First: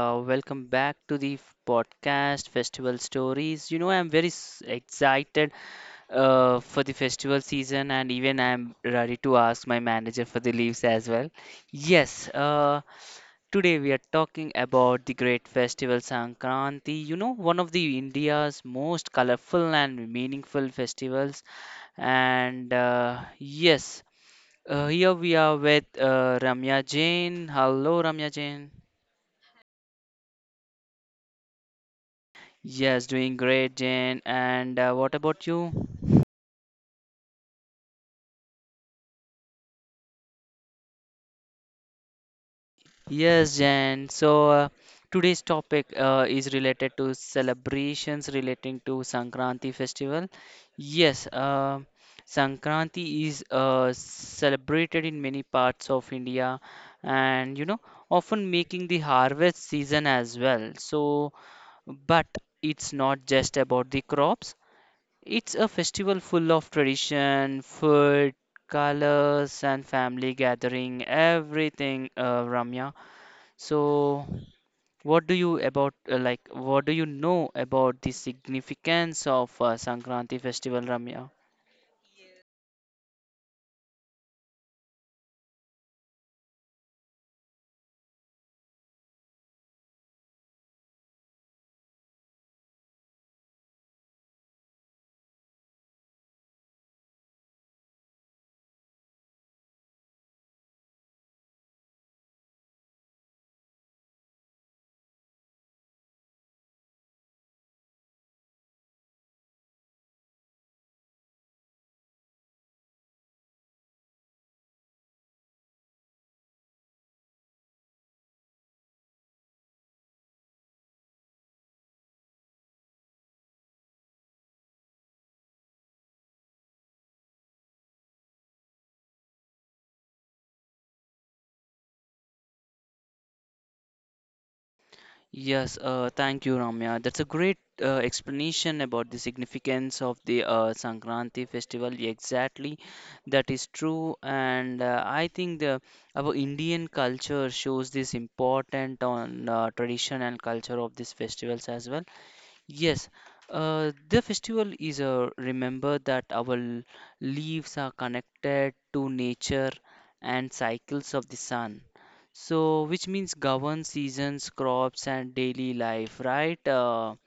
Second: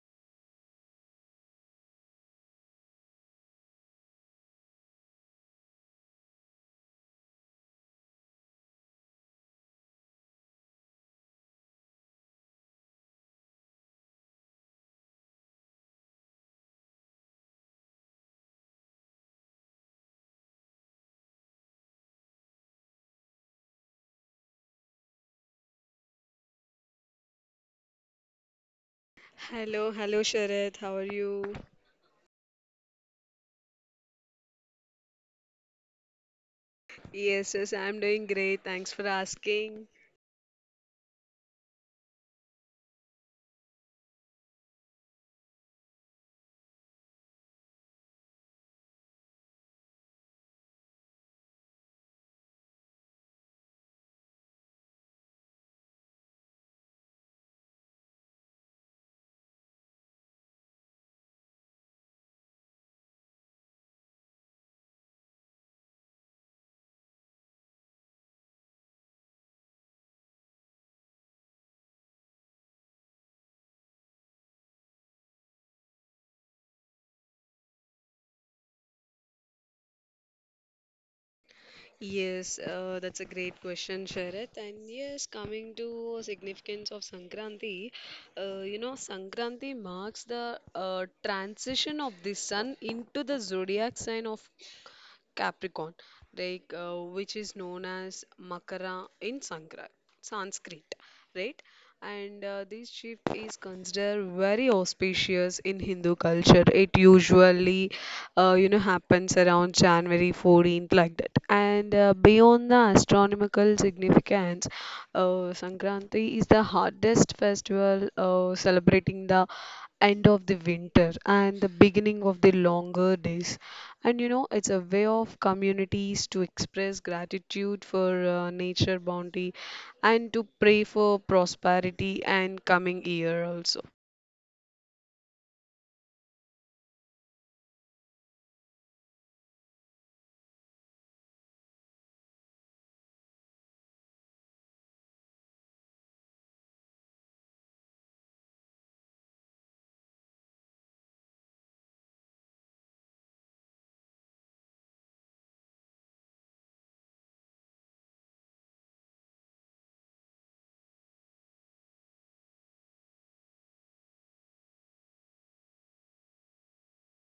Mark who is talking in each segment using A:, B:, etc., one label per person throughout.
A: Welcome back to the podcast Festival Stories. I'm very excited for the festival season, and even I'm ready to ask my manager for the leaves as well. Yes, today we are talking about the great festival Sankranti. One of the India's most colorful and meaningful festivals. And yes, here we are with Ramya Jain. Hello, Ramya Jain.
B: Hello, hello Sharad, how are you?
A: Yes, doing great, Jane. And what about you?
B: Yes, yes, I'm doing great. Thanks for asking.
A: Yes, Jen. So today's topic is related to celebrations relating to Sankranti festival. Yes, Sankranti is celebrated in many parts of India and often making the harvest season as well. So, but it's not just about the crops. It's a festival full of tradition, food, colors, and family gathering, everything, Ramya. So, what do you know about the significance of Sankranti festival, Ramya?
B: Yes, that's a great question, Sharad. And yes, coming to significance of Sankranti, Sankranti marks the transition of the sun into the zodiac sign of Capricorn, like which is known as Makara in Sanskrit, right? And this shift is considered very auspicious in Hindu culture. It usually happens around January 14th, like that. And beyond the astronomical significance, Sankranti is the hardest festival, celebrating the end of the winter and the beginning of the longer days. And it's a way of communities to express gratitude for nature bounty and to pray for prosperity and coming year also.
A: Yes, thank you, Ramya. That's a great explanation about the significance of the Sankranti festival. Exactly, that is true, and I think the our Indian culture shows this important on tradition and culture of these festivals as well. Yes, the festival is a remember that our leaves are connected to nature and cycles of the sun. So, which means govern seasons, crops, and daily life, right,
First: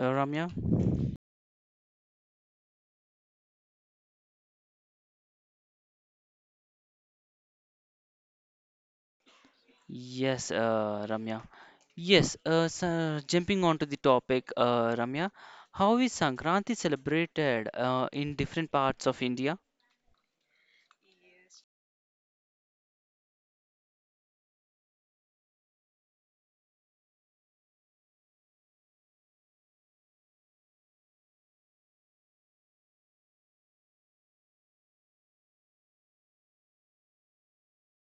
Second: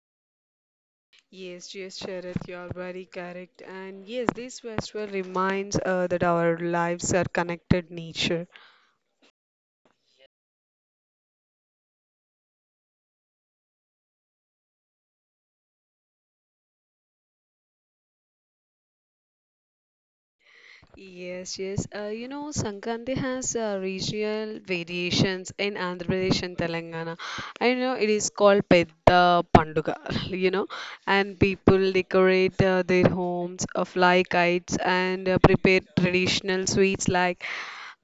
A: Ramya?
B: Yes, yes, Sharath, you are very correct. And yes, this festival reminds that our lives are connected nature.
A: Yes, Ramya. Yes, so jumping onto the topic, Ramya, how is Sankranti celebrated in different parts of India?
B: Yes, yes. Sankranti has regional variations in Andhra Pradesh and Telangana. I know it is called Pedda Panduga, you know, and people decorate their homes, fly kites, and prepare traditional sweets like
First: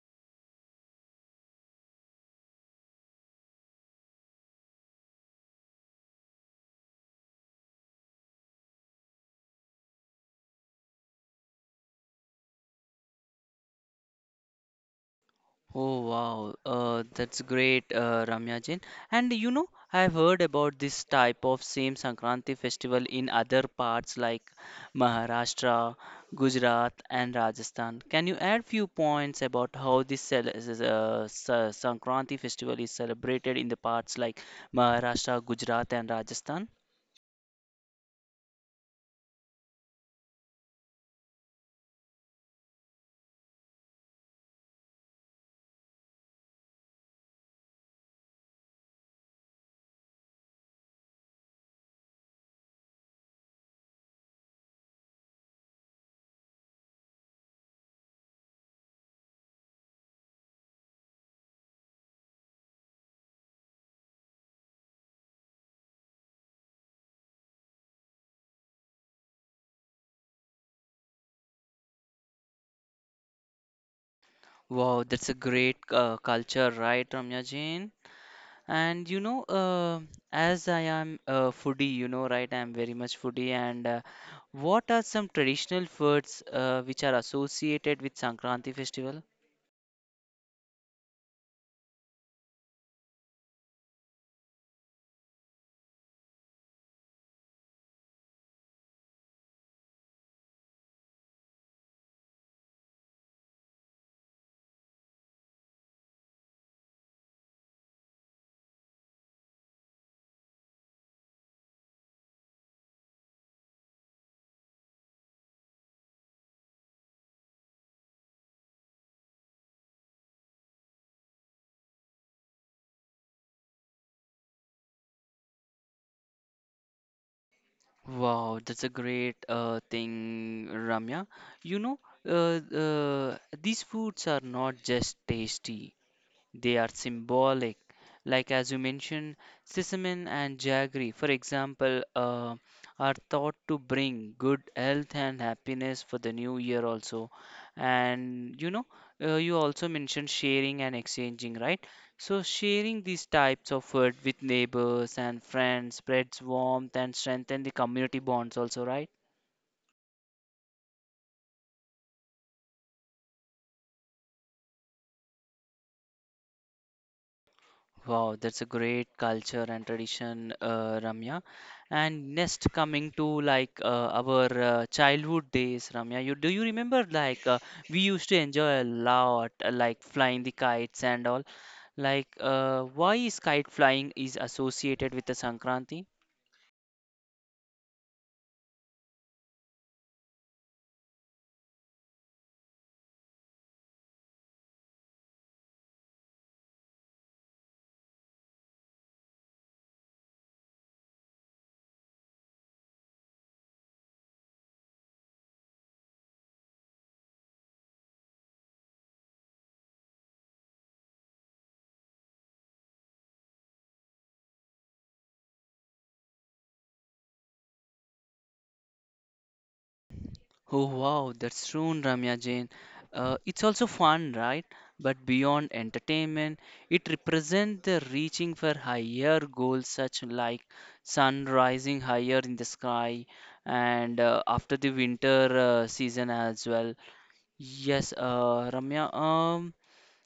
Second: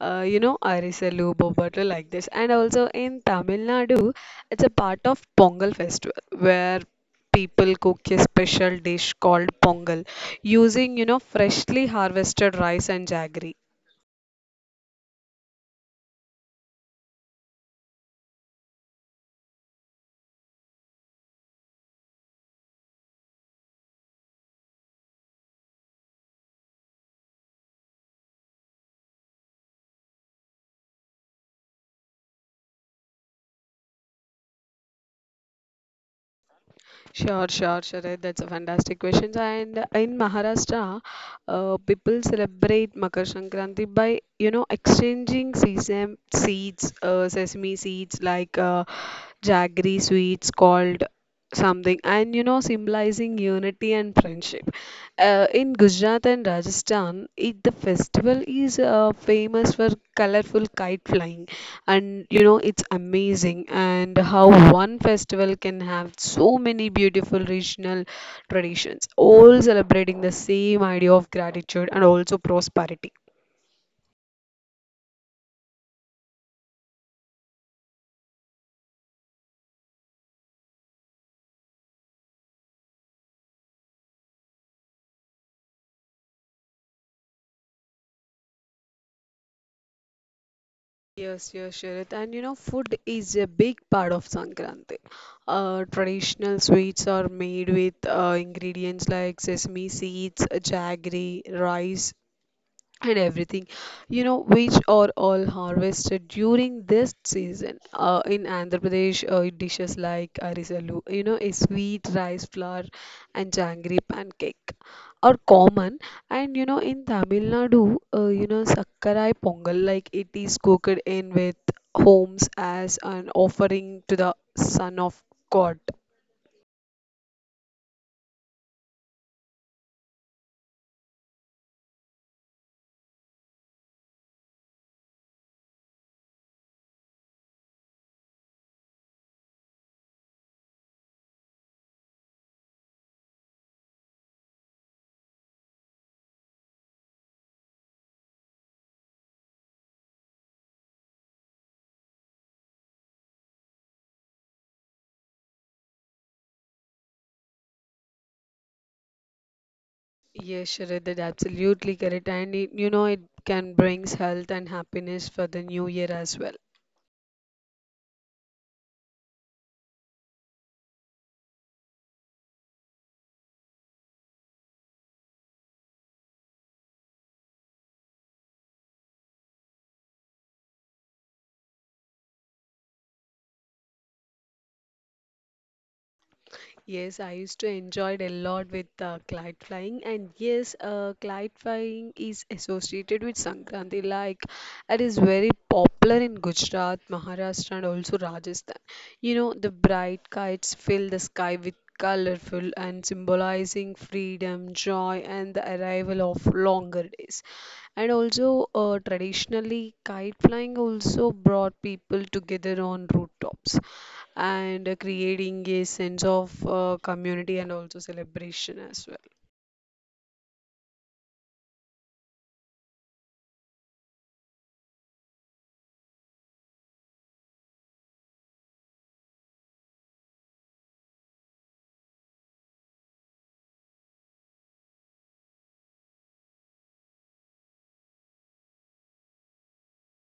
B: Arisalu, Bobattu like this. And also in Tamil Nadu, it's a part of Pongal festival where people cook a special dish called Pongal using freshly harvested rice and jaggery.
A: Oh wow, that's great, Ramya Jain. And I've heard about this type of same Sankranti festival in other parts like Maharashtra, Gujarat, and Rajasthan. Can you add few points about how this Sankranti festival is celebrated in the parts like Maharashtra, Gujarat, and Rajasthan?
B: Sure, sure, sure. That's a fantastic question. And in Maharashtra, people celebrate Makar Sankranti by exchanging sesame seeds, like jaggery sweets called something, and symbolizing unity and friendship. In Gujarat and Rajasthan, the festival is famous for colorful kite flying, and it's amazing and how one festival can have so many beautiful regional traditions, all celebrating the same idea of gratitude and also prosperity.
A: Wow, that's a great culture, right, Ramya Jain? And you know, as I am a foodie, right? I'm very much foodie. And what are some traditional foods which are associated with Sankranti festival?
B: Yes, yes, Sharad. And food is a big part of Sankranti. Traditional sweets are made with ingredients like sesame seeds, jaggery, rice, and everything, which are all harvested during this season. In Andhra Pradesh, dishes like arisalu, a sweet rice flour and jangry pancake, are common. And in Tamil Nadu, sakkarai pongal, like it is cooked in with homes as an offering to the son of god.
A: Wow, that's a great thing, Ramya. You know, these foods are not just tasty. They are symbolic. Like as you mentioned, sesame and jaggery, for example, are thought to bring good health and happiness for the new year also. And you also mentioned sharing and exchanging, right? So sharing these types of food with neighbors and friends spreads warmth and strengthen the community bonds also, right?
B: Yes, Sharad, that absolutely correct. And it can brings health and happiness for the new year as well.
A: Wow, that's a great culture and tradition, Ramya. And next, coming to like our childhood days, Ramya, you do you remember like we used to enjoy a lot, like flying the kites and all. Like, why is kite flying is associated with the Sankranti?
B: Yes, I used to enjoy it a lot with kite flying, and yes, kite flying is associated with Sankranti. Like, it is very popular in Gujarat, Maharashtra, and also Rajasthan. The bright kites fill the sky with colorful and symbolizing freedom, joy, and the arrival of longer days. And also, traditionally, kite flying also brought people together on rooftops, and creating a sense of community and also celebration as well.
A: Oh wow, that's true, Ramya Jain. It's also fun, right? But beyond entertainment, it represents the reaching for higher goals, such like sun rising higher in the sky, and after the winter season as well. Yes, Ramya.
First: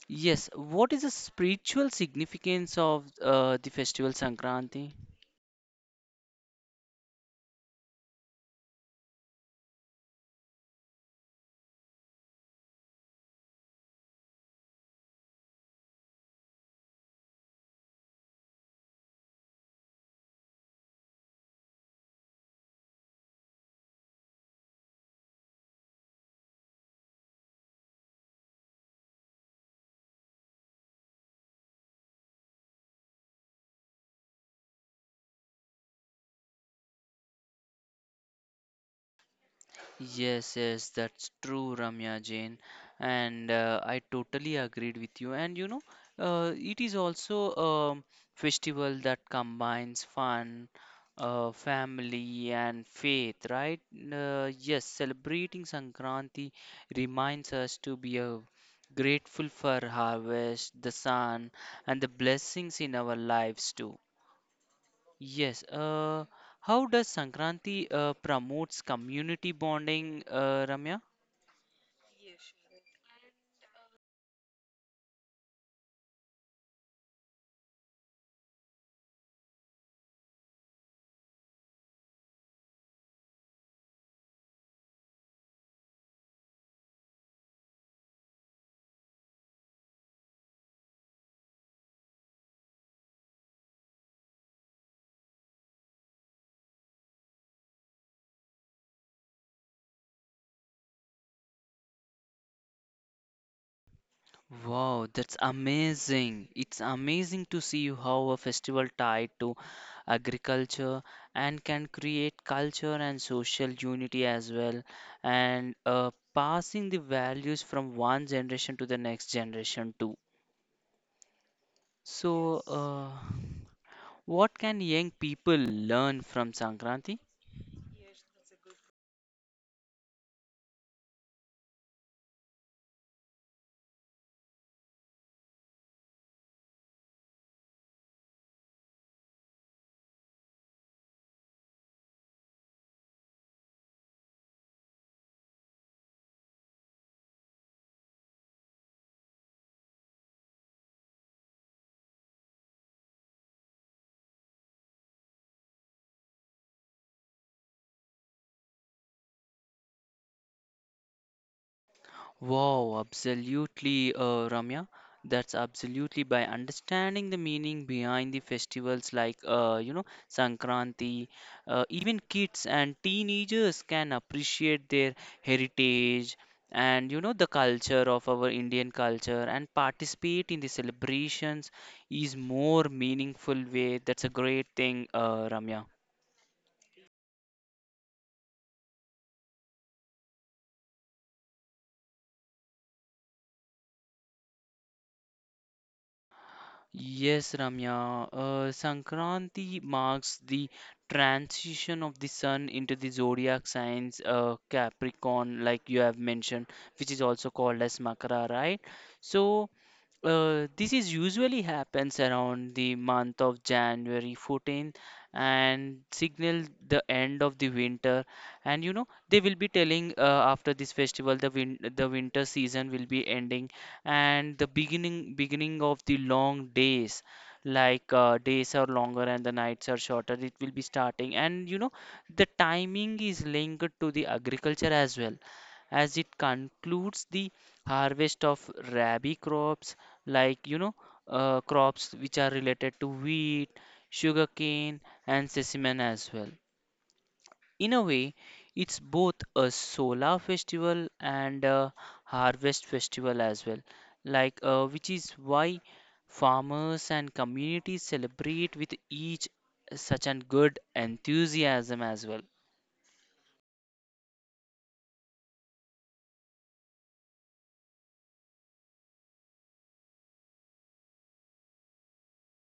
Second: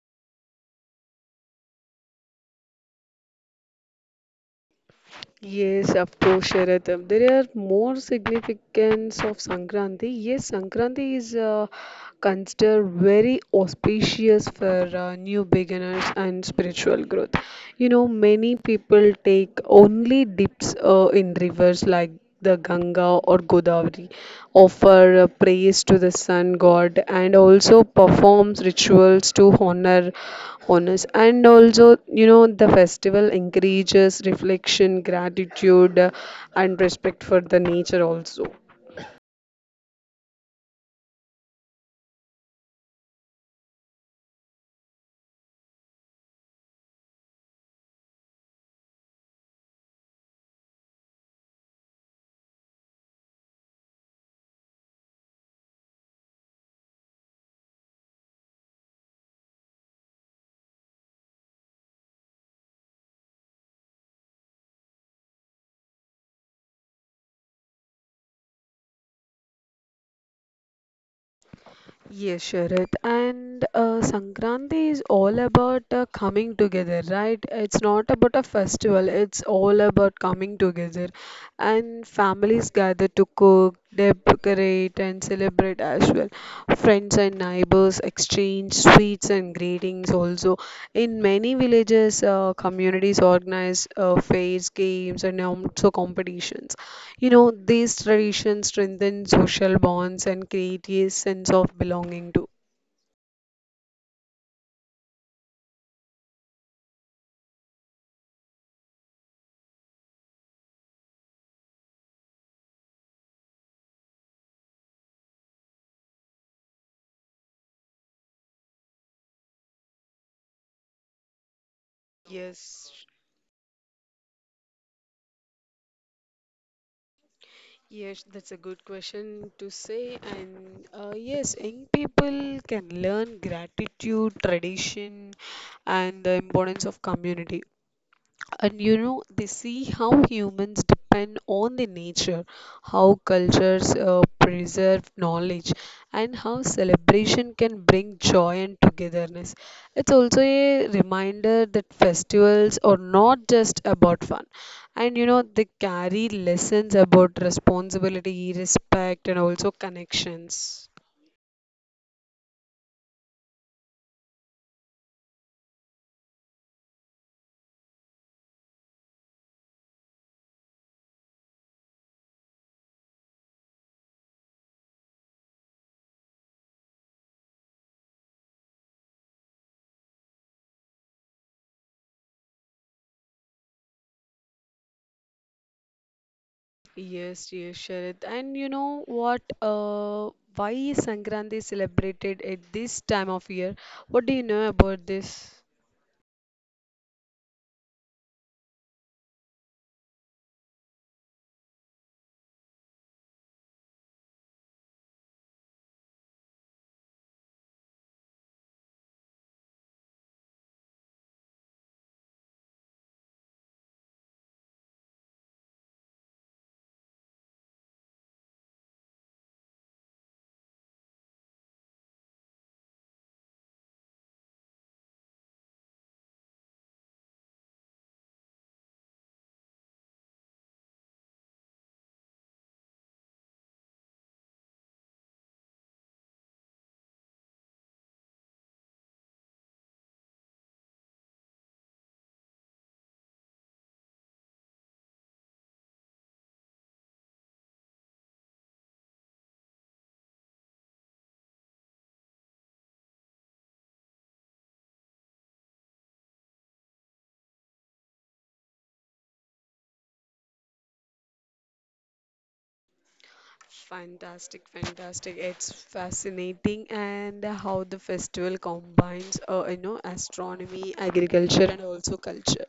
A: Yes. What is the spiritual significance of the festival Sankranti?
B: Yes, of course, Sharath. There are more significance of Sankranti. Yes, Sankranti is consider very auspicious for new beginners and spiritual growth. Many people take only dips in rivers like the Ganga or Godavari, offer praise to the sun god, and also performs rituals to honor honors. And also, the festival encourages reflection, gratitude, and respect for the nature also.
A: Yes, yes, that's true, Ramya Jain, and I totally agreed with you. And you know, it is also a festival that combines fun, family, and faith, right? Yes, celebrating Sankranti reminds us to be grateful for harvest, the sun, and the blessings in our lives too. Yes. How does Sankranti promotes community bonding, Ramya?
B: Yes, Sharat. And Sankranti is all about coming together, right? It's not about a festival, it's all about coming together. And families gather to cook, decorate, and celebrate as well. Friends and neighbors exchange sweets and greetings also. In many villages, communities organize fairs, games, and also competitions. These traditions strengthen social bonds and create a sense of belonging too.
A: Wow, that's amazing. It's amazing to see how a festival tied to agriculture and can create culture and social unity as well, and passing the values from one generation to the next generation too. So, yes.
B: Yes,
A: What can young people learn from Sankranti?
B: yes, that's a good question to say. And yes, young people can learn gratitude, tradition, and the importance of community. And they see how humans depend on the nature, how cultures preserve knowledge, and how celebration can bring joy and togetherness. It's also a reminder that festivals are not just about fun, and they carry lessons about responsibility, respect, and also connections.
A: Wow, absolutely, Ramya. That's absolutely by understanding the meaning behind the festivals like, Sankranti, even kids and teenagers can appreciate their heritage and the culture of our Indian culture and participate in the celebrations is more meaningful way. That's a great thing, Ramya.
B: Yes, yes, Sharad. And you know what? Why is Sankranti celebrated at this time of year? What do you know about this?
A: Yes, Ramya. Sankranti marks the transition of the sun into the zodiac signs Capricorn, like you have mentioned, which is also called as Makara, right? So, this is usually happens around the month of January 14th and signal the end of the winter. And they will be telling after this festival the winter season will be ending and the beginning of the long days. Like days are longer and the nights are shorter, it will be starting. And the timing is linked to the agriculture as well as it concludes the harvest of rabi crops like crops which are related to wheat, sugarcane, and sesame as well. In a way, it's both a solar festival and a harvest festival as well, like which is why farmers and communities celebrate with each such an good enthusiasm as well.
B: Fantastic, fantastic. It's fascinating and how the festival combines, astronomy, agriculture, and also culture.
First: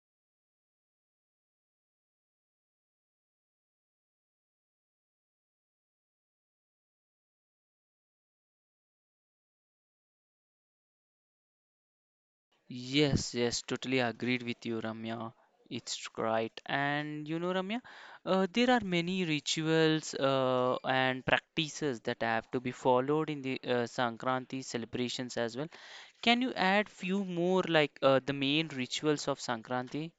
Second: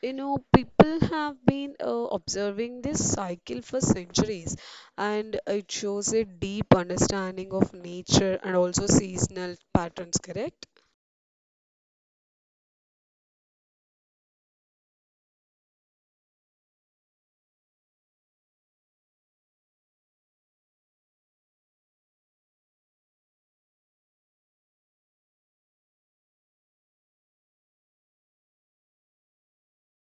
B: People have been observing this cycle for centuries, and it shows a deep understanding of nature and also seasonal patterns, correct?
A: Yes, yes, totally agreed with you, Ramya. It's right. And Ramya, there are many rituals and practices that have to be followed in the Sankranti celebrations as well. Can you add few more like the main rituals of Sankranti?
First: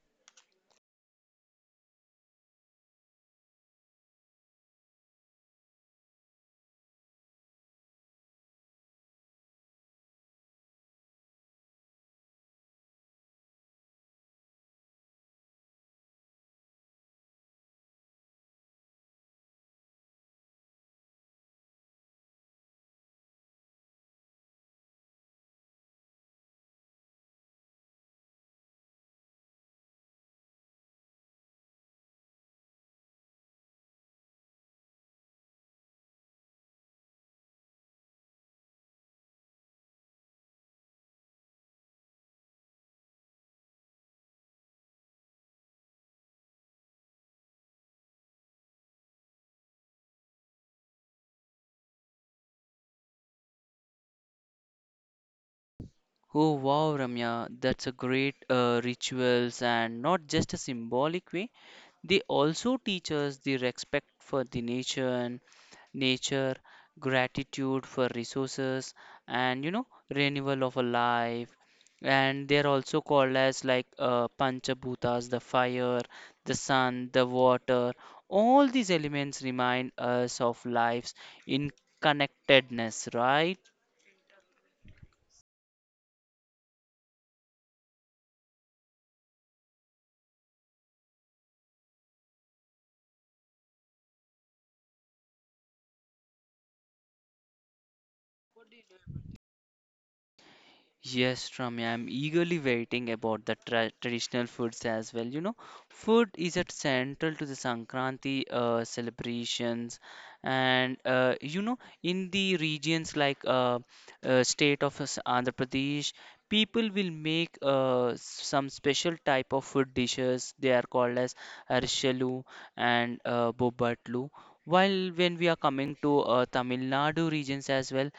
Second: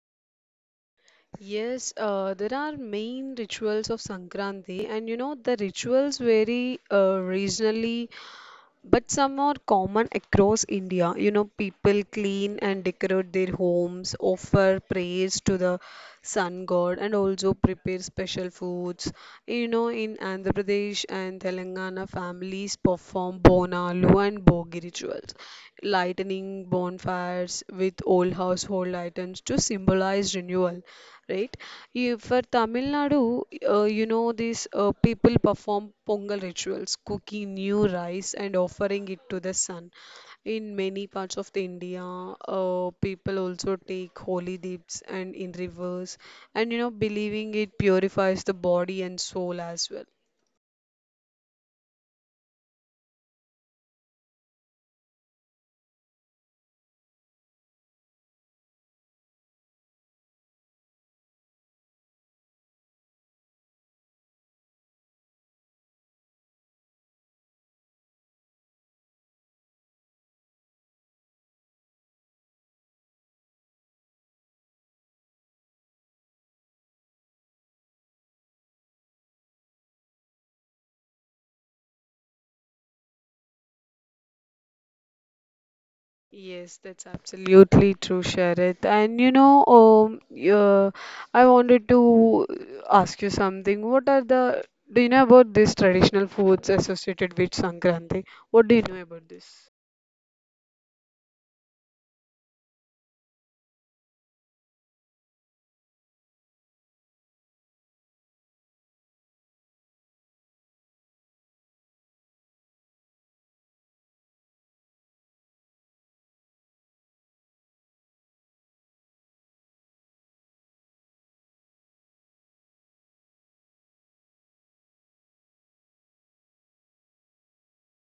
B: Yes, there are main rituals of Sankranti, and the rituals vary regionally, but some are common across India. People clean and decorate their homes, offer praise to the sun god, and also prepare special foods. In Andhra Pradesh and Telangana, families perform bonalu and bogi rituals, lighting bonfires with old household items to symbolize renewal, right? For Tamil Nadu, these people perform Pongal rituals, cooking new rice and offering it to the sun. In many parts of the India, people also take holy dips and in rivers, and believing it purifies the body and soul as well.
A: Oh wow, Ramya, that's a great rituals and not just a symbolic way. They also teach us the respect for the nature, gratitude for resources, and renewal of a life. And they are also called as like Panchabhutas, the fire, the sun, the water. All these elements remind us of life's in connectedness, right?
B: Yes, that's absolutely true, Sharad. And uh, I wanted to ask you something. Do you know about these traditional foods associated with Sankranti? What do you know about this?
A: Yes, Ramya, I'm eagerly waiting about the traditional foods as well. Food is at central to the Sankranti celebrations, and in the regions like state of Andhra Pradesh, people will make some special type of food dishes. They are called as arshalu and bobatlu. While when we are coming to Tamil Nadu regions as well,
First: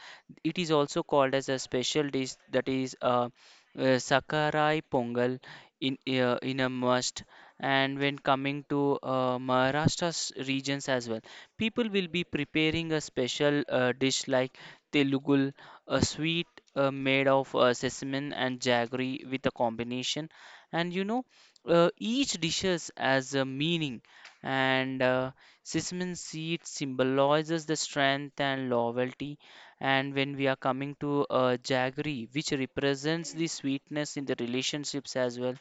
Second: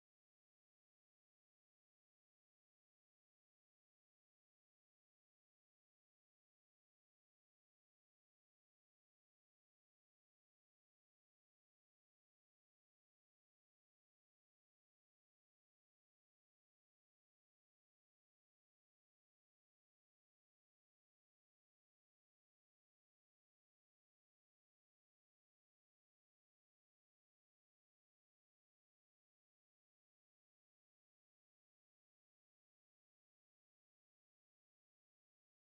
A: it is also called as a special dish that is uh, Sakarai Pongal in a must. And when coming to Maharashtra's regions as well, people will be preparing a special dish like Telugul, a sweet made of sesame and jaggery with a combination. And you know, each dishes has a meaning and sesame seed symbolizes the strength and loyalty and when we are coming to jaggery, which represents the sweetness in the relationships as well,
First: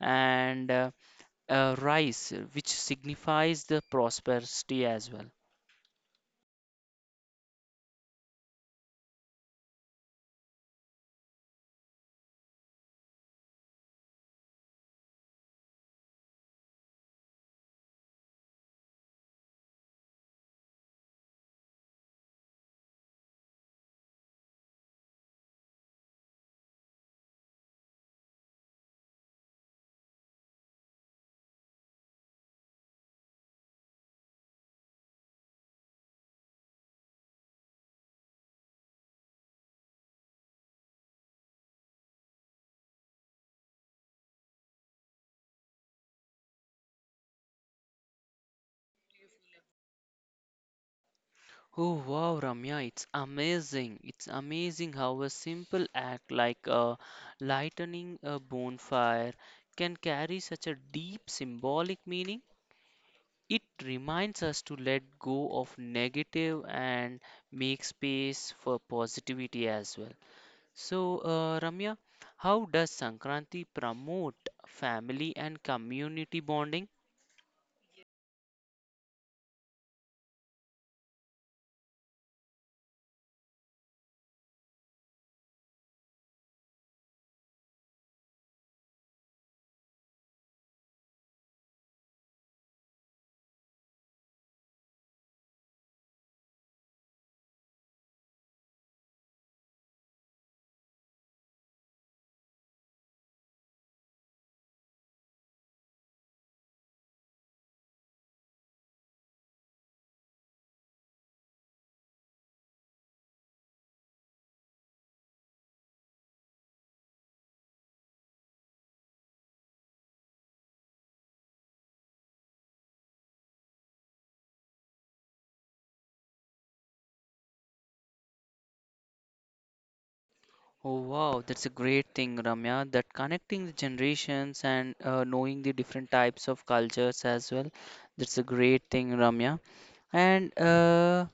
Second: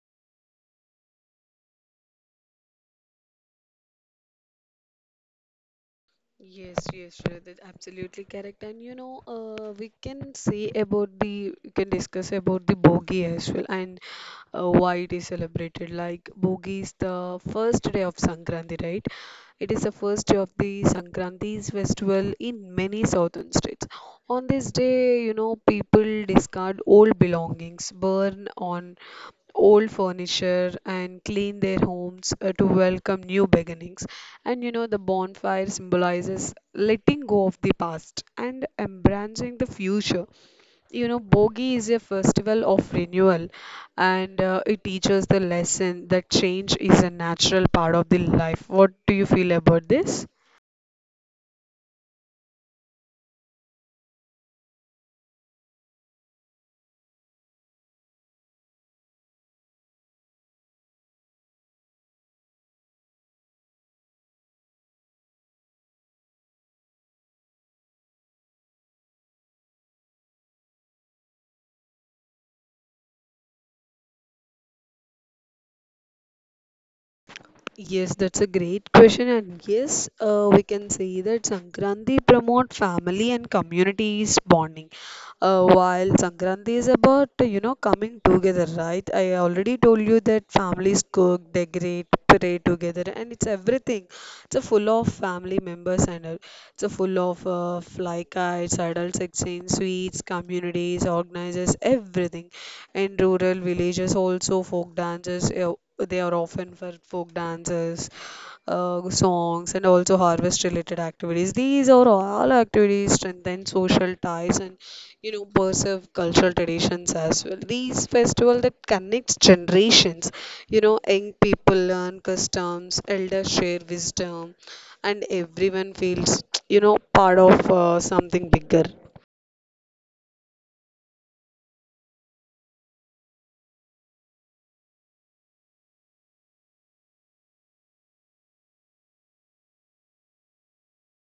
A: and rice, which signifies the prosperity as well.
B: Yes, yes, Shraddha, that's absolutely correct. And we can discuss about the Bogi as well, and why it is celebrated. Like, Bogi is the first day of Sankranti, right? It is the first day of the Sankranti's festival in many southern states. On this day, people discard old belongings, burn on old furniture and clean their homes, to welcome new beginnings. And the bonfire symbolizes letting go of the past and embracing the future. Bogi is a festival of renewal, and it teaches the lesson that change is a natural part of the life. What do you feel about this?
A: Oh wow, Ramya, it's amazing. It's amazing how a simple act like lightening a bonfire can carry such a deep symbolic meaning. It reminds us to let go of negative and make space for positivity as well. So, Ramya, how does Sankranti promote family and community bonding?
B: Yes, that's a great question, and yes, we can say that Sankranti promote family and communities bonding. While Sankranti is about coming together, right? I already told you that families cook, decorate, pray together, and it's everything. It's a full of family members and all. It's a full of fly kites, adults exchange sweets, communities, organizes everything. In rural villages, also folk dances. They are often for folk dances, songs, and also harvest-related activities. These are all activities strengthen social ties, and preserve cultural traditions as well. These festival that connects generations, young people learn customs, elders share wisdom, and everyone feels, part of something bigger.
A: Oh wow, that's a great thing, Ramya. That connecting the generations and knowing the different types of cultures as well. That's a great thing, Ramya. And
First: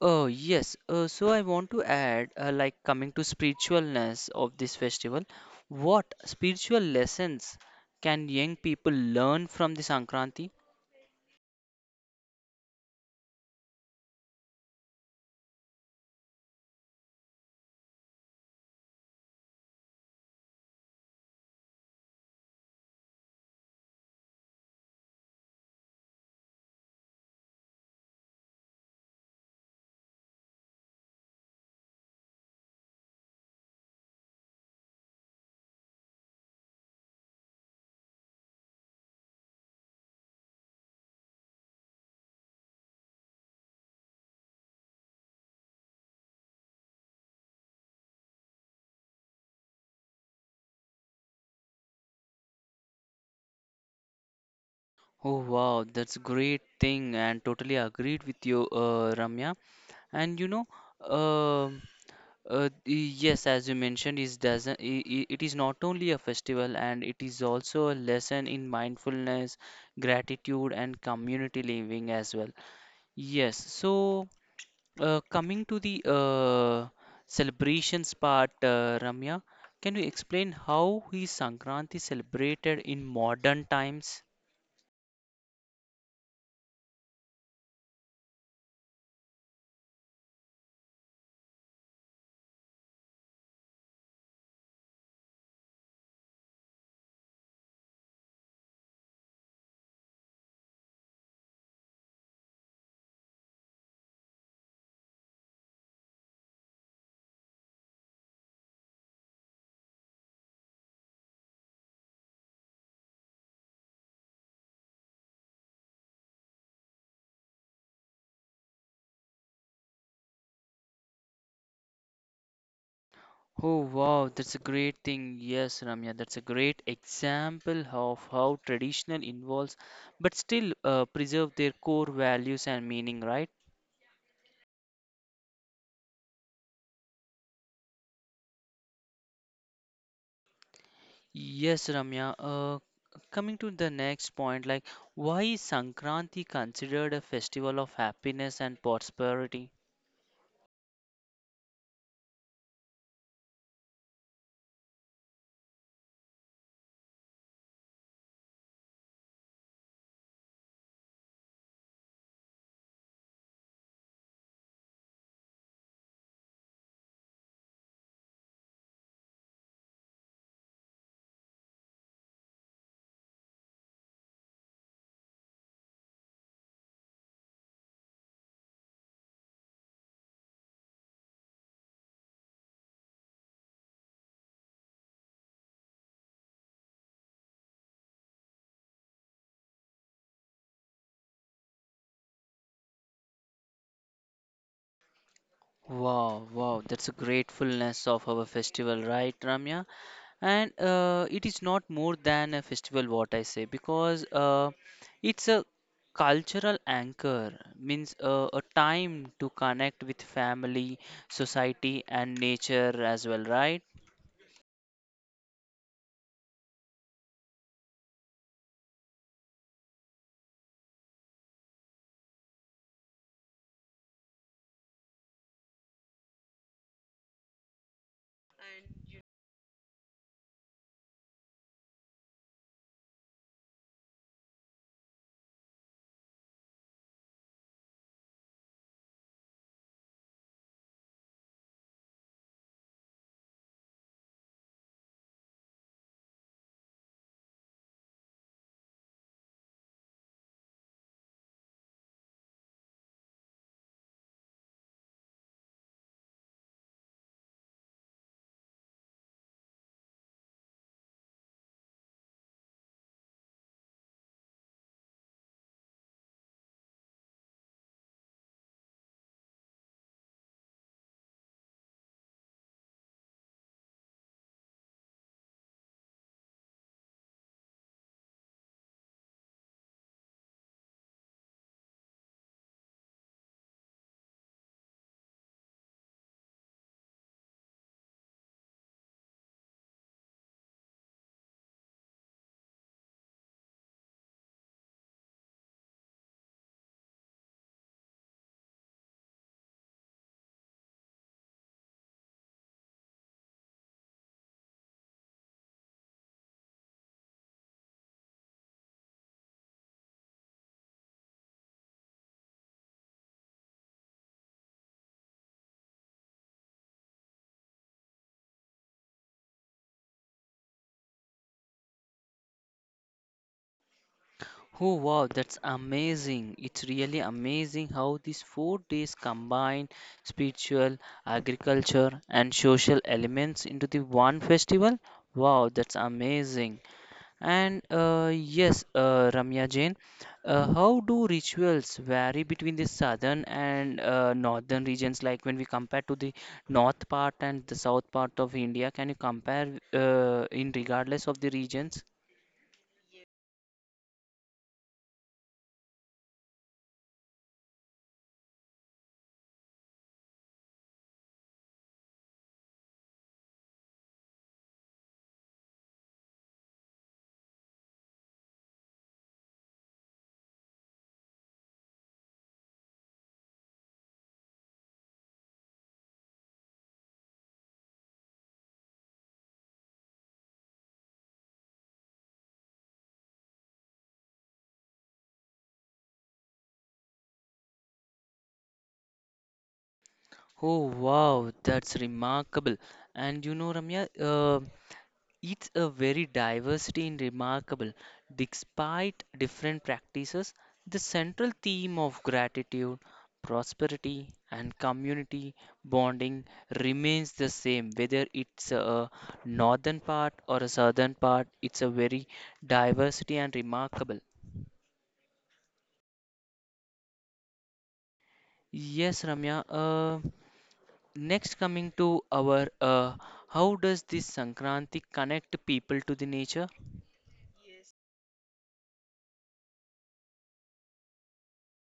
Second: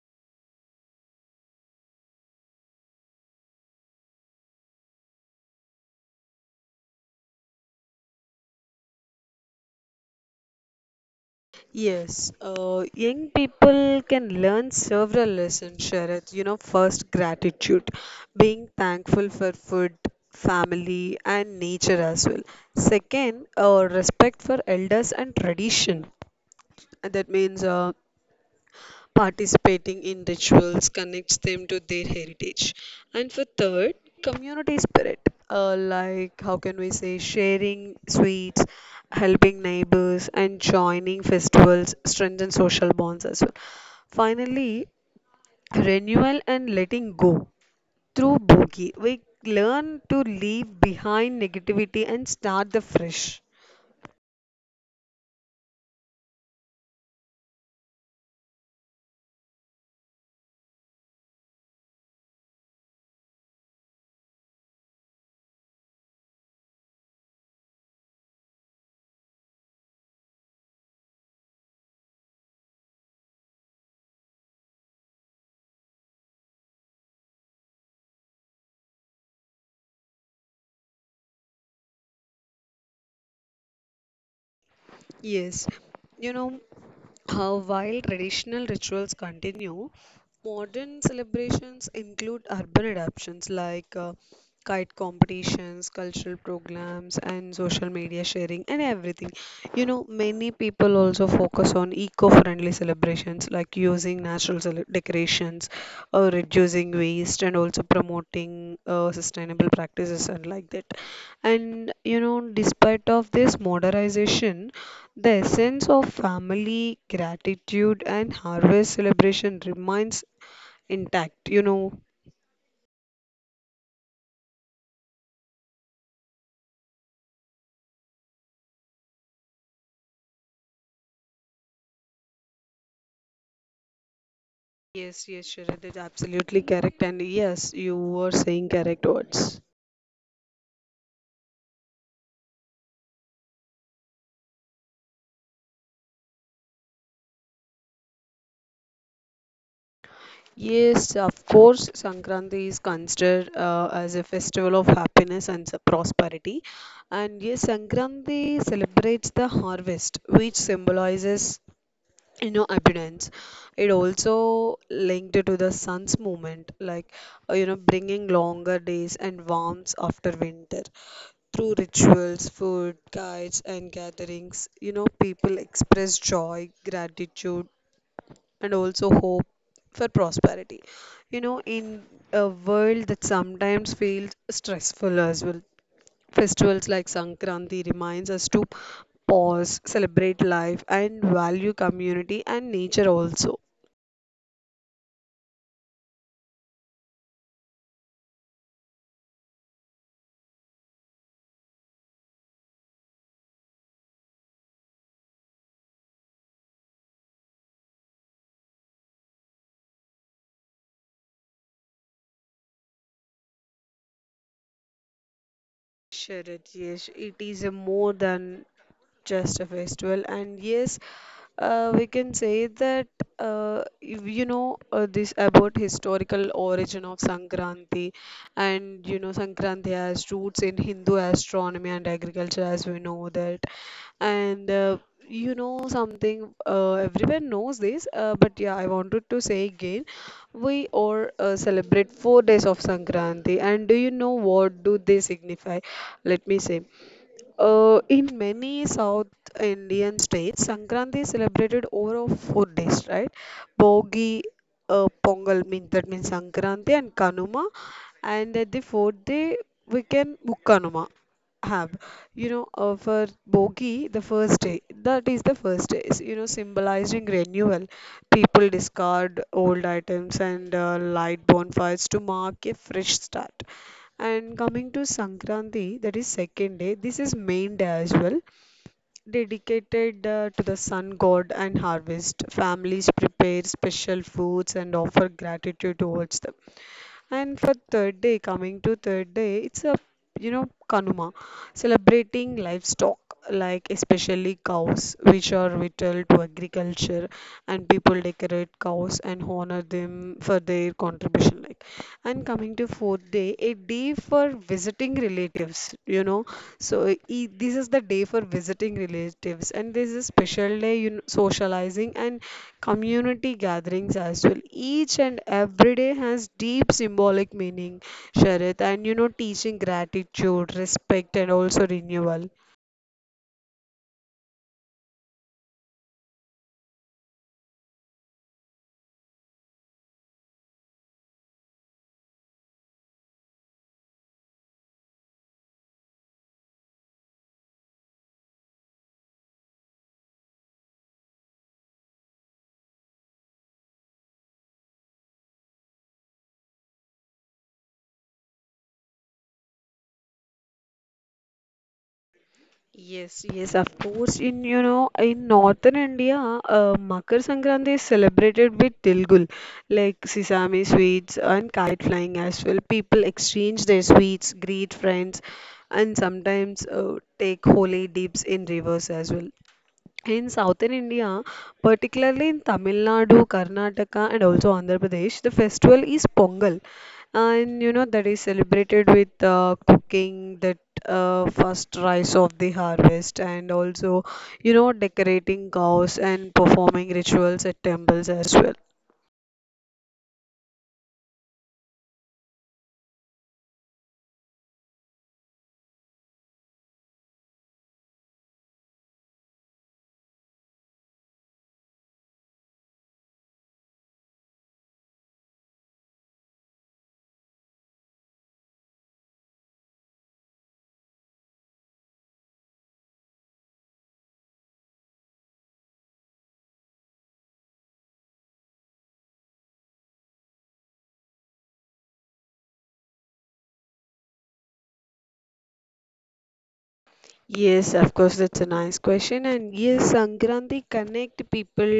A: oh yes, so I want to add, like coming to spiritualness of this festival, what spiritual lessons can young people learn from the Sankranti?
B: Yes, young people can learn several lessons, Sharad. First, gratitude, being thankful for food, family, and nature as well. Second, respect for elders and tradition. That means participating in rituals connects them to their heritage. And for third, community spirit, like how can we say, sharing sweets, helping neighbors, and joining festivals strengthen social bonds as well. Finally, renewal and letting go. Through Bogi we learn to leave behind negativity and start the fresh.
A: Oh wow, that's great thing and totally agreed with you, Ramya. And you know, um y- yes, as you mentioned, is doesn't I- it is not only a festival and it is also a lesson in mindfulness, gratitude, and community living as well. Yes, so coming to the celebrations part, Ramya, can you explain how is Sankranti celebrated in modern times?
B: Yes, you know while traditional rituals continue, modern celebrations include urban adaptations like kite competitions, cultural programs, and social media sharing, and everything. Many people also focus on eco friendly celebrations like using natural decorations, or reducing waste, and also promoting sustainable practices and like that. And despite of this modernization, the essence of family, gratitude, and harvest celebration remains intact.
A: Oh wow, that's a great thing. Yes, Ramya, that's a great example of how traditional involves but still preserve their core values and meaning, right?
B: Yes, yes, Sharad is absolutely correct, and yes, you were saying correct words.
A: Yes, Ramya. Coming to the next point, like why is Sankranti considered a festival of happiness and prosperity?
B: Yes, of course, Sankranti is considered as a festival of happiness and prosperity. And yes, Sankranti celebrates the harvest, which symbolizes, abundance. It also linked to the sun's movement, like bringing longer days and warmth after winter through rituals, food guides, and gatherings. People express joy, gratitude, and also hope for prosperity. In a world that sometimes feels stressful as well, festivals like Sankranti reminds us to pause, celebrate life, and value community and nature also.
A: Wow, wow, that's a gratefulness of our festival, right, Ramya? And it is not more than a festival what I say because it's a cultural anchor means a time to connect with family society and nature as well, right?
B: Sure, yes, it is a more than just a festival. And yes, we can say that, if you know, this about historical origin of Sankranti. And Sankranti has roots in Hindu astronomy and agriculture, as we know that. And you know something, everyone knows this, but yeah, I wanted to say again, we all celebrate 4 days of Sankranti, and do you know what do they signify? Let me say. In many South Indian states, Sankranti is celebrated over of 4 days, right? Bogi, Pongal means Sankranti, and Kanuma, and at the fourth day we can Mukkanuma have. For Bogi, the first day, is, symbolizing renewal. People discard old items and light bonfires to mark a fresh start. And coming to Sankranti, that is second day. This is main day as well, dedicated to the sun god and harvest. Families prepare special foods and offer gratitude towards them. And for third day, it's a Kanuma, celebrating livestock, like especially cows, which are vital to agriculture, and people decorate cows and honor them for their contribution. Like, and coming to fourth day, a day for visiting relatives. You know, so e This is the day for visiting relatives, and this is special day, socializing and community gatherings as well. Each and every day has deep symbolic meaning, Sharad, and teaching gratitude, respect, and also renewal.
A: Oh wow, that's amazing. It's really amazing how these 4 days combine spiritual, agriculture, and social elements into the one festival. Wow, that's amazing. And yes, Ramya Jain, how do rituals vary between the southern and northern regions? Like when we compare to the north part and the south part of India, can you compare in regardless of the regions?
B: Yes, yes, of course. In northern India, Makar Sankranti is celebrated with tilgul, like sesame sweets and kite flying as well. People exchange their sweets, greet friends, and sometimes take holy dips in rivers as well. In southern India, particularly in Tamil Nadu, Karnataka, and also Andhra Pradesh, the festival is Pongal, and that is celebrated with cooking that first rice of the harvest, and also decorating cows and performing rituals at temples as well.
A: Oh wow, that's remarkable. And Ramya, it's a very diversity in remarkable. Despite different practices, the central theme of gratitude, prosperity, and community bonding remains the same. Whether it's a northern part or a southern part, it's a very diversity and remarkable. Yes, Ramya. Next, coming to our how does this Sankranti connect people to the nature?
B: Yes, of course, that's a nice question. And yes, Sankranti connect people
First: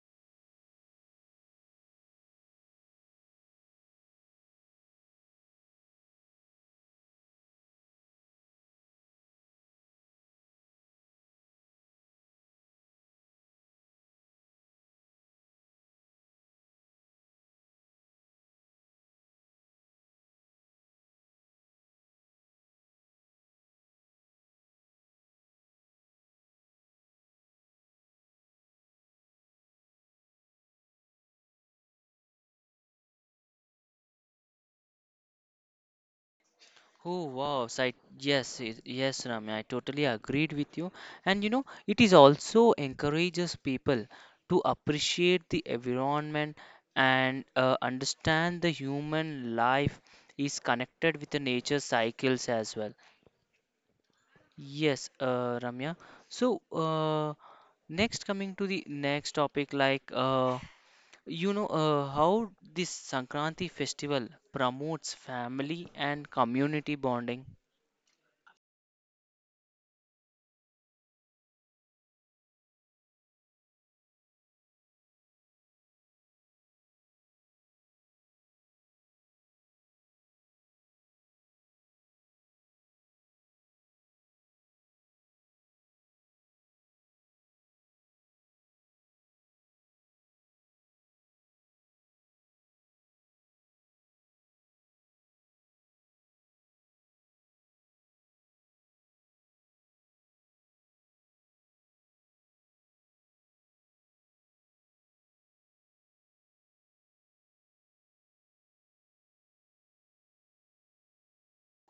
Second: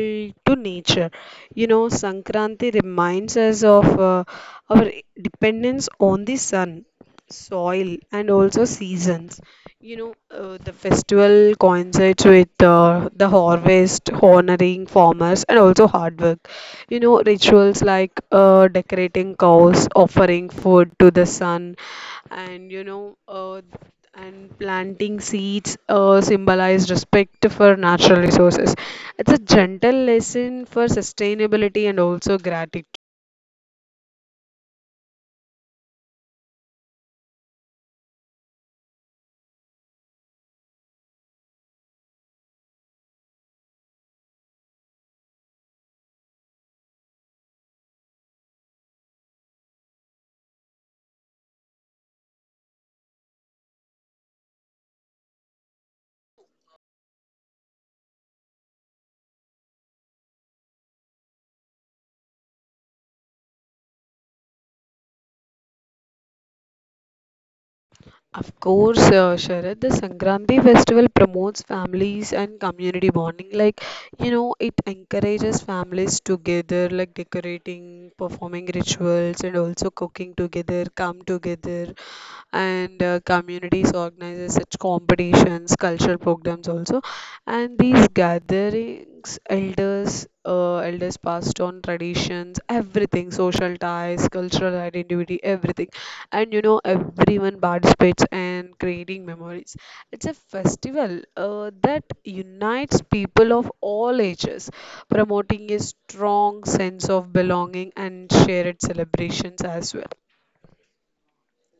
B: to nature. Sankranti reminds us of our dependence on the sun, soil, and also seasons. The festival coincides with the harvest, honoring farmers, and also hard work. Rituals like decorating cows, offering food to the sun, and you know and planting seeds symbolize respect for natural resources. It's a gentle lesson for sustainability and also gratitude.
A: Oh wow, yes, Ramya, I totally agreed with you. And it is also encourages people to appreciate the environment and understand the human life is connected with the nature cycles as well. Yes, Ramya. So next, coming to the next topic, like how this Sankranti festival promotes family and community bonding.
B: Of course, Sharad, the Sankranti festival promotes families and community bonding. Like, it encourages families together, like decorating, performing rituals, and also cooking together, come together. And communities organizes such competitions, cultural programs also. And these gatherings elders, elders passed on traditions, everything, social ties, cultural identity, everything. And everyone participates in creating memories. It's a festival that unites people of all ages, promoting a strong sense of belonging and shared celebrations as well.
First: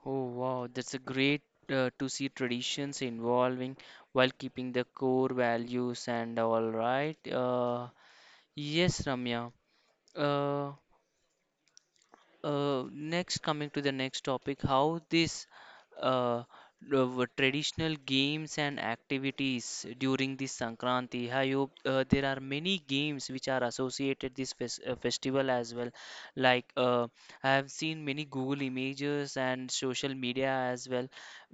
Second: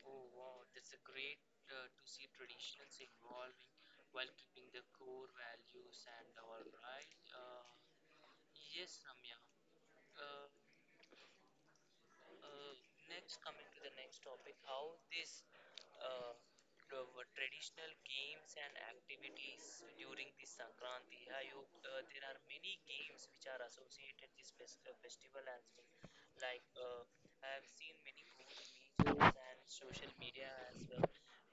A: Oh wow, that's a great to see traditions involving while keeping the core values and all right. Yes, Ramya. Uh, Next, coming to the next topic, how this uh, the traditional games and activities during the Sankranti. I hope there are many games which are associated this festival as well. Like I have seen many Google images and social media as well.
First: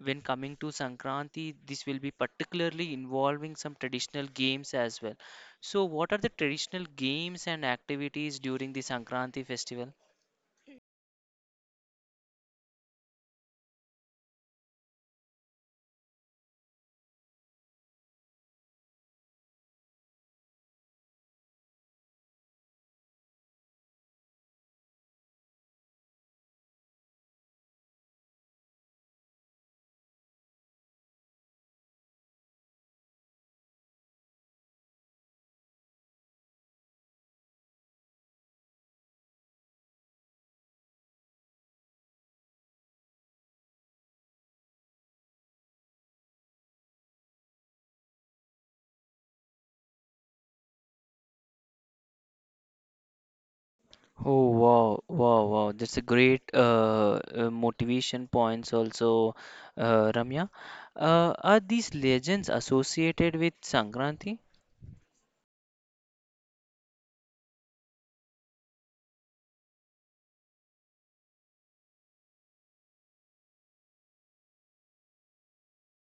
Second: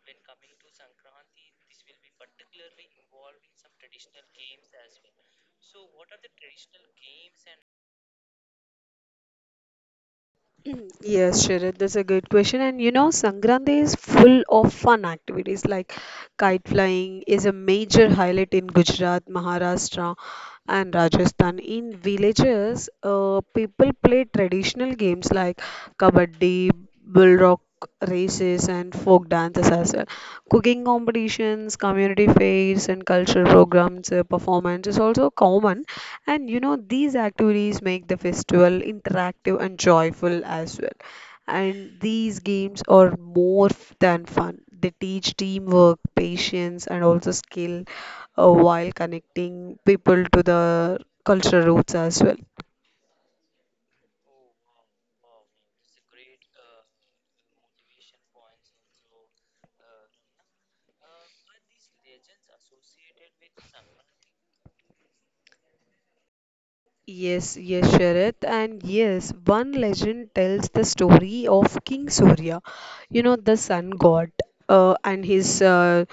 A: When coming to Sankranti, this will be particularly involving some traditional games as well. So, what are the traditional games and activities during the Sankranti festival?
B: Yes, Sharad, that's a good question. And Sangrande is full of fun activities like kite flying is a major highlight in Gujarat, Maharashtra, and Rajasthan. In villages, people play traditional games like kabaddi, bull rock races, and folk dances as well. Cooking competitions, community fairs, and cultural programs, performance is also common. And these activities make the festival interactive and joyful as well. And these games are than fun. They teach teamwork, patience, and also skill while connecting people to the cultural roots as well.
A: Oh wow, wow, wow. That's a great motivation points also, Ramya. Are these legends associated with Sankranti?
B: Yes, yes, Sharad. And yes, one legend tells the story of King Surya, the sun god, and his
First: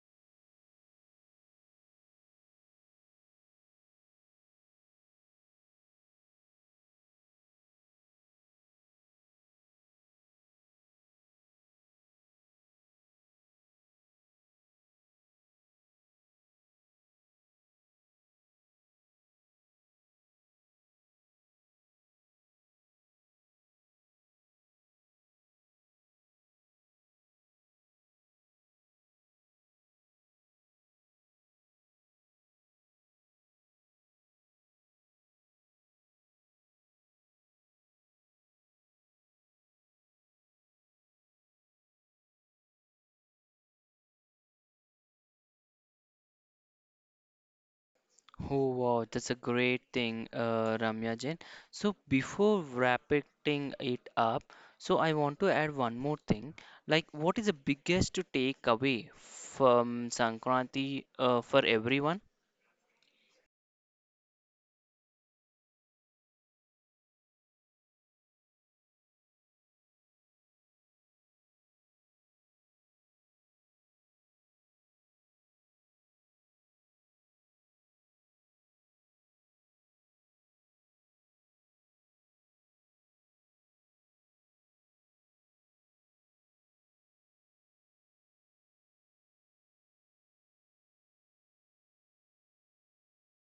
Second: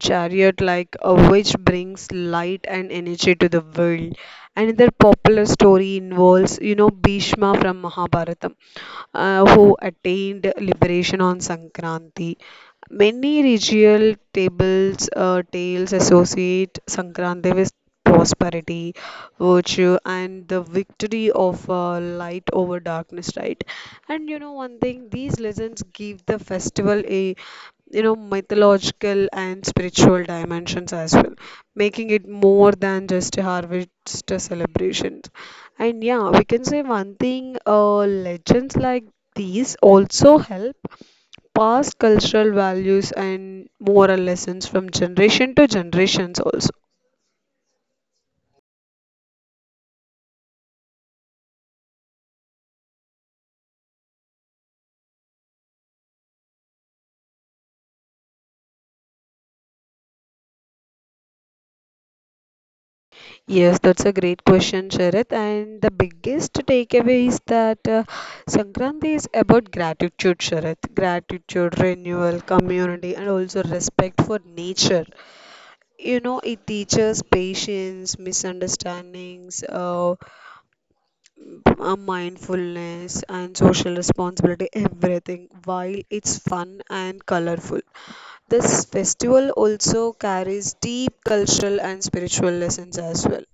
B: chariot, which brings light and energy to the world. Another popular story involves, Bhishma from Mahabharata, who attained liberation on Sankranti. Many regional tales associate Sankranti with prosperity, virtue, and the victory of light over darkness, right? And one thing, these legends give the festival a mythological and spiritual dimensions as well, making it more than just a harvest celebration. And yeah, we can say one thing, legends like these also help pass cultural values and moral lessons from generation to generations also.
A: Oh wow, that's a great thing, Ramya Jain. So before wrapping it up, so I want to add one more thing. Like, what is the biggest to take away from Sankranti for everyone?
B: Yes, that's a great question, Sharath. And the biggest takeaway is that Sankranti is about gratitude, Sharath. Gratitude, renewal, community, and also respect for nature. It teaches patience, misunderstandings, mindfulness and social responsibility, everything, while it's fun and colorful. This festival also carries deep cultural and spiritual lessons as well.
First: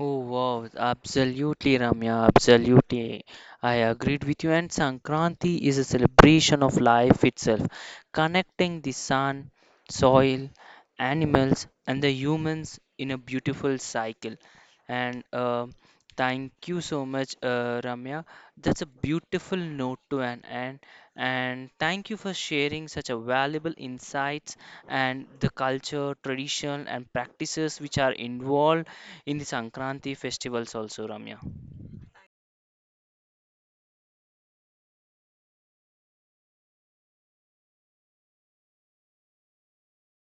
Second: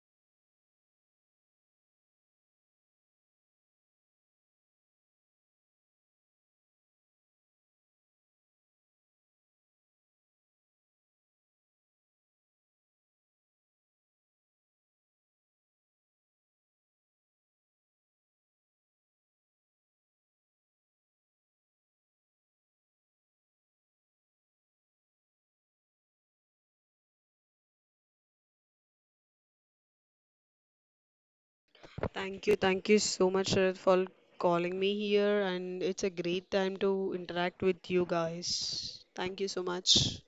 A: Oh wow, absolutely Ramya, absolutely. I agreed with you and Sankranti is a celebration of life itself, connecting the sun, soil, animals and the humans in a beautiful cycle. And thank you so much Ramya. That's a beautiful note to an end and thank you for sharing such a valuable insights and the culture, tradition and practices which are involved in the Sankranti festivals also, Ramya.
B: Thank you so much, Sharad, for calling me here, and it's a great time to interact with you guys. Thank you so much.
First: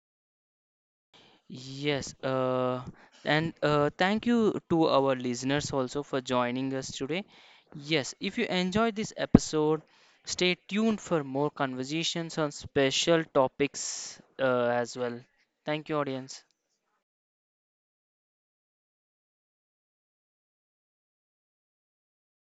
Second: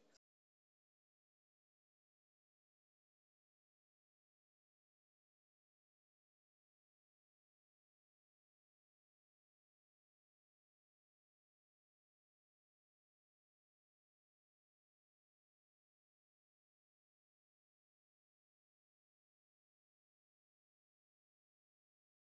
A: Yes, and thank you to our listeners also for joining us today. Yes, if you enjoyed this episode, stay tuned for more conversations on special topics as well. Thank you, audience.